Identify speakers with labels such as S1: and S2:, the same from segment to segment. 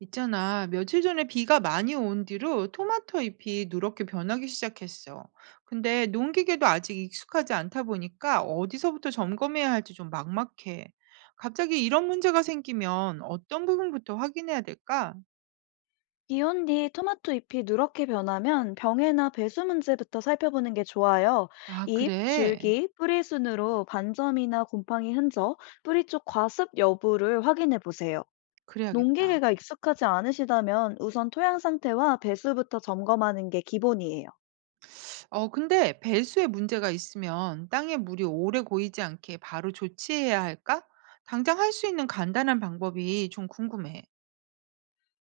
S1: 있잖아, 며칠 전에 비가 많이 온 뒤로 토마토 잎이 누렇게 변하기 시작했어. 근데 농기계도 아직 익숙하지 않다 보니까 어디서부터 점검해야 할지 좀 막막해. 갑자기 이런 문제가 생기면 어떤 부분부터 확인해야 될까?
S2: 비온 뒤 토마토 잎이 누렇게 변하면 병해나 배수 문제부터 살펴보는 게 좋아요.
S1: 아,
S2: 잎,
S1: 그래.
S2: 줄기, 뿌리 순으로 반점이나 곰팡이 흔적, 뿌리 쪽 과습 여부를 확인해 보세요.
S1: 그래야겠다.
S2: 농기계가 익숙하지 않으시다면 우선 토양 상태와 배수부터 점검하는 게 기본이에요.
S1: 어, 근데 배수에 문제가 있으면 땅에 물이 오래 고이지 않게 바로 조치해야 할까? 당장 할 수 있는 간단한 방법이 좀 궁금해.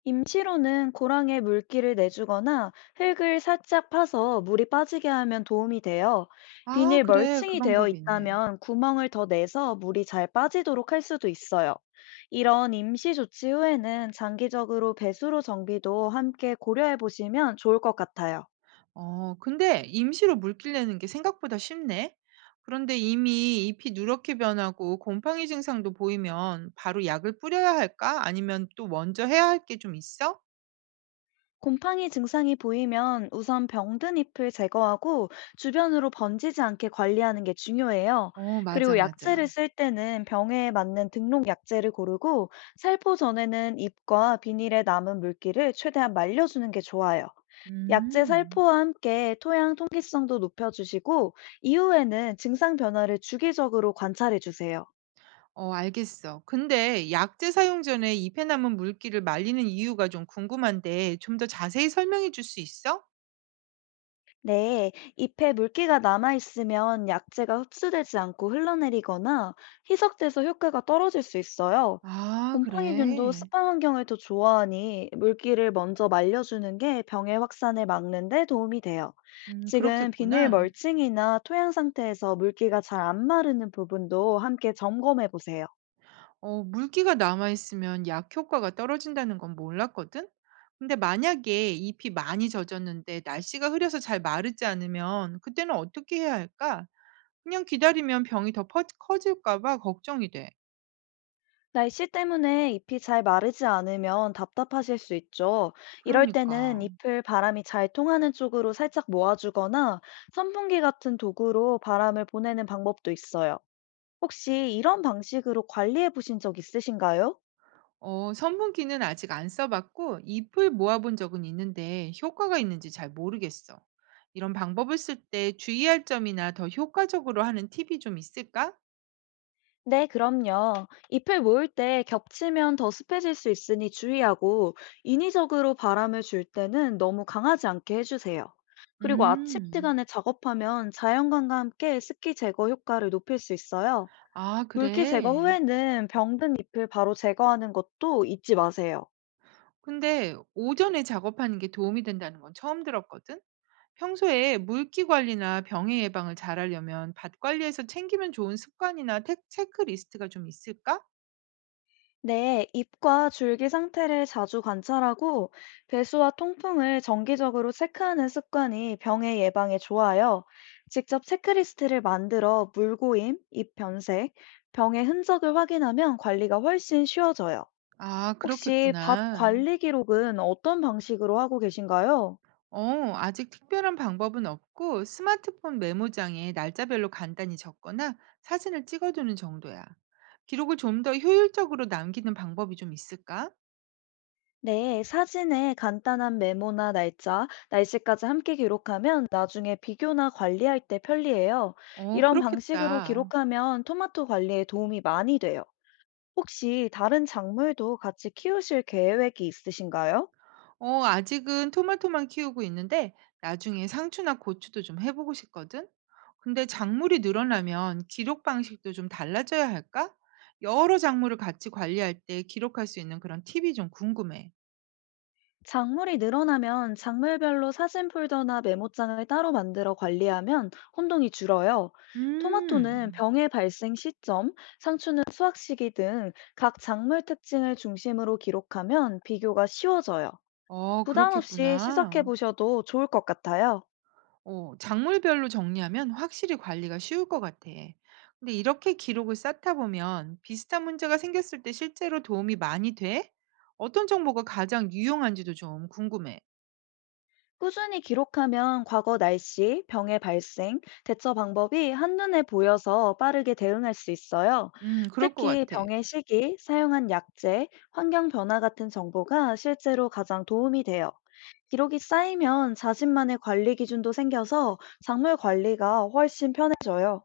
S2: 임시로는 고랑에 물기를 내주거나 흙을 살짝 파서 물이 빠지게 하면 도움이 돼요.
S1: 아,
S2: 비닐
S1: 그래. 그
S2: 멀칭이 되어
S1: 방법이 있네.
S2: 있다면 구멍을 더 내서 물이 잘 빠지도록 할 수도 있어요. 이런 임시 조치 후에는 장기적으로 배수로 정비도 함께 고려해 보시면 좋을 것 같아요.
S1: 어 근데 임시로 물길 내는 게 생각보다 쉽네. 그런데 이미 잎이 누렇게 변하고 곰팡이 증상도 보이면 바로 약을 뿌려야 할까? 아니면 또 먼저 해야 할 게 좀 있어?
S2: 곰팡이 증상이 보이면 우선 병든 잎을 제거하고 주변으로 번지지 않게 관리하는 게 중요해요.
S1: 어 맞아,
S2: 그리고
S1: 맞아.
S2: 약재를 쓸 때는 병에 맞는 등록 약재를 고르고 살포 전에는 잎과 비닐에 남은 물기를 최대한 말려주는 게 좋아요. 약재
S1: 음.
S2: 살포와 함께 토양 통기성도 높여주시고 이후에는 증상 변화를 주기적으로 관찰해 주세요.
S1: 어 알겠어. 근데 약제 사용 전에 잎에 남은 물기를 말리는 이유가 좀 궁금한데 좀 더 자세히 설명해 줄 수 있어?
S2: 네, 잎에 물기가 남아있으면 약재가 흡수되지 않고 흘러내리거나 희석돼서 효과가 떨어질 수 있어요.
S1: 아
S2: 곰팡이균도
S1: 그래.
S2: 습한 환경을 더 좋아하니 물기를 먼저 말려주는 게 병의 확산을 막는 데 도움이 돼요. 지금 비닐
S1: 그렇겠구나.
S2: 멀칭이나 토양 상태에서 물기가 잘 안 마르는 부분도 함께 점검해 보세요.
S1: 어 물기가 남아 있으면 약 효과가 떨어진다는 건 몰랐거든. 근데 만약에 잎이 많이 젖었는데 날씨가 흐려서 잘 마르지 않으면 그때는 어떻게 해야 할까? 그냥 기다리면 병이 더 퍼 커질까 봐 걱정이 돼.
S2: 날씨 때문에 잎이 잘 마르지 않으면 답답하실 수 있죠. 이럴 때는
S1: 그러니까.
S2: 잎을 바람이 잘 통하는 쪽으로 살짝 모아주거나 선풍기 같은 도구로 바람을 보내는 방법도 있어요. 혹시 이런 방식으로 관리해 보신 적 있으신가요?
S1: 어 선분기는 아직 안 써 봤고 잎을 모아 본 적은 있는데 효과가 있는지 잘 모르겠어. 이런 방법을 쓸 때 주의할 점이나 더 효과적으로 하는 팁이 좀 있을까?
S2: 네, 그럼요. 잎을 모을 때 겹치면 더 습해질 수 있으니 주의하고 인위적으로 바람을 줄 때는 너무 강하지 않게 해주세요. 그리고 아침
S1: 음.
S2: 시간에 작업하면 자연광과 함께 습기 제거 효과를 높일 수 있어요.
S1: 아
S2: 물기 제거
S1: 그래.
S2: 후에는 병든 잎을 바로 제거하는 것도 잊지 마세요.
S1: 근데 오전에 작업하는 게 도움이 된다는 건 처음 들었거든? 평소에 물기 관리나 병해 예방을 잘하려면 밭 관리에서 챙기면 좋은 습관이나 체크리스트가 좀 있을까?
S2: 네, 잎과 줄기 상태를 자주 관찰하고 배수와 통풍을 정기적으로 체크하는 습관이 병의 예방에 좋아요. 직접 체크리스트를 만들어 물고임, 잎 변색, 병의 흔적을 확인하면 관리가 훨씬 쉬워져요.
S1: 아,
S2: 혹시 밭
S1: 그렇겠구나.
S2: 관리 기록은 어떤 방식으로 하고 계신가요?
S1: 어, 아직 특별한 방법은 없고 스마트폰 메모장에 날짜별로 간단히 적거나 사진을 찍어두는 정도야. 기록을 좀 더 효율적으로 남기는 방법이 좀 있을까?
S2: 네, 사진에 간단한 메모나 날짜, 날씨까지 함께 기록하면 나중에 비교나 관리할 때 편리해요.
S1: 어,
S2: 이런 방식으로
S1: 그렇겠다.
S2: 기록하면 토마토 관리에 도움이 많이 돼요. 혹시 다른 작물도 같이 키우실 계획이 있으신가요?
S1: 어, 아직은 토마토만 키우고 있는데 나중에 상추나 고추도 좀 해보고 싶거든. 근데 작물이 늘어나면 기록 방식도 좀 달라져야 할까? 여러 작물을 같이 관리할 때 기록할 수 있는 그런 팁이 좀 궁금해.
S2: 작물이 늘어나면 작물별로 사진 폴더나 메모장을 따로 만들어 관리하면 혼동이 줄어요. 토마토는
S1: 음,
S2: 병의 발생 시점, 상추는 수확 시기 등 각 작물 특징을 중심으로 기록하면 비교가 쉬워져요.
S1: 어,
S2: 부담 없이 시작해
S1: 그렇겠구나.
S2: 보셔도 좋을 것 같아요.
S1: 어, 작물별로 정리하면 확실히 관리가 쉬울 것 같아. 근데 이렇게 기록을 쌓다 보면 비슷한 문제가 생겼을 때 실제로 도움이 많이 돼? 어떤 정보가 가장 유용한지도 좀 궁금해.
S2: 꾸준히 기록하면 과거 날씨, 병의 발생, 대처 방법이 한눈에 보여서 빠르게 대응할 수 있어요.
S1: 그럴 것
S2: 특히
S1: 같아.
S2: 병의 시기, 사용한 약제, 환경 변화 같은 정보가 실제로 가장 도움이 돼요. 기록이 쌓이면 자신만의 관리 기준도 생겨서 작물 관리가 훨씬 편해져요.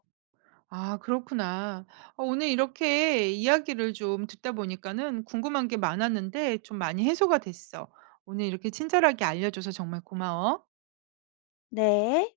S1: 아 그렇구나. 어 오늘 이렇게 이야기를 좀 듣다 보니까는 궁금한 게 많았는데 좀 많이 해소가 됐어. 오늘 이렇게 친절하게 알려줘서 정말 고마워.
S2: 네.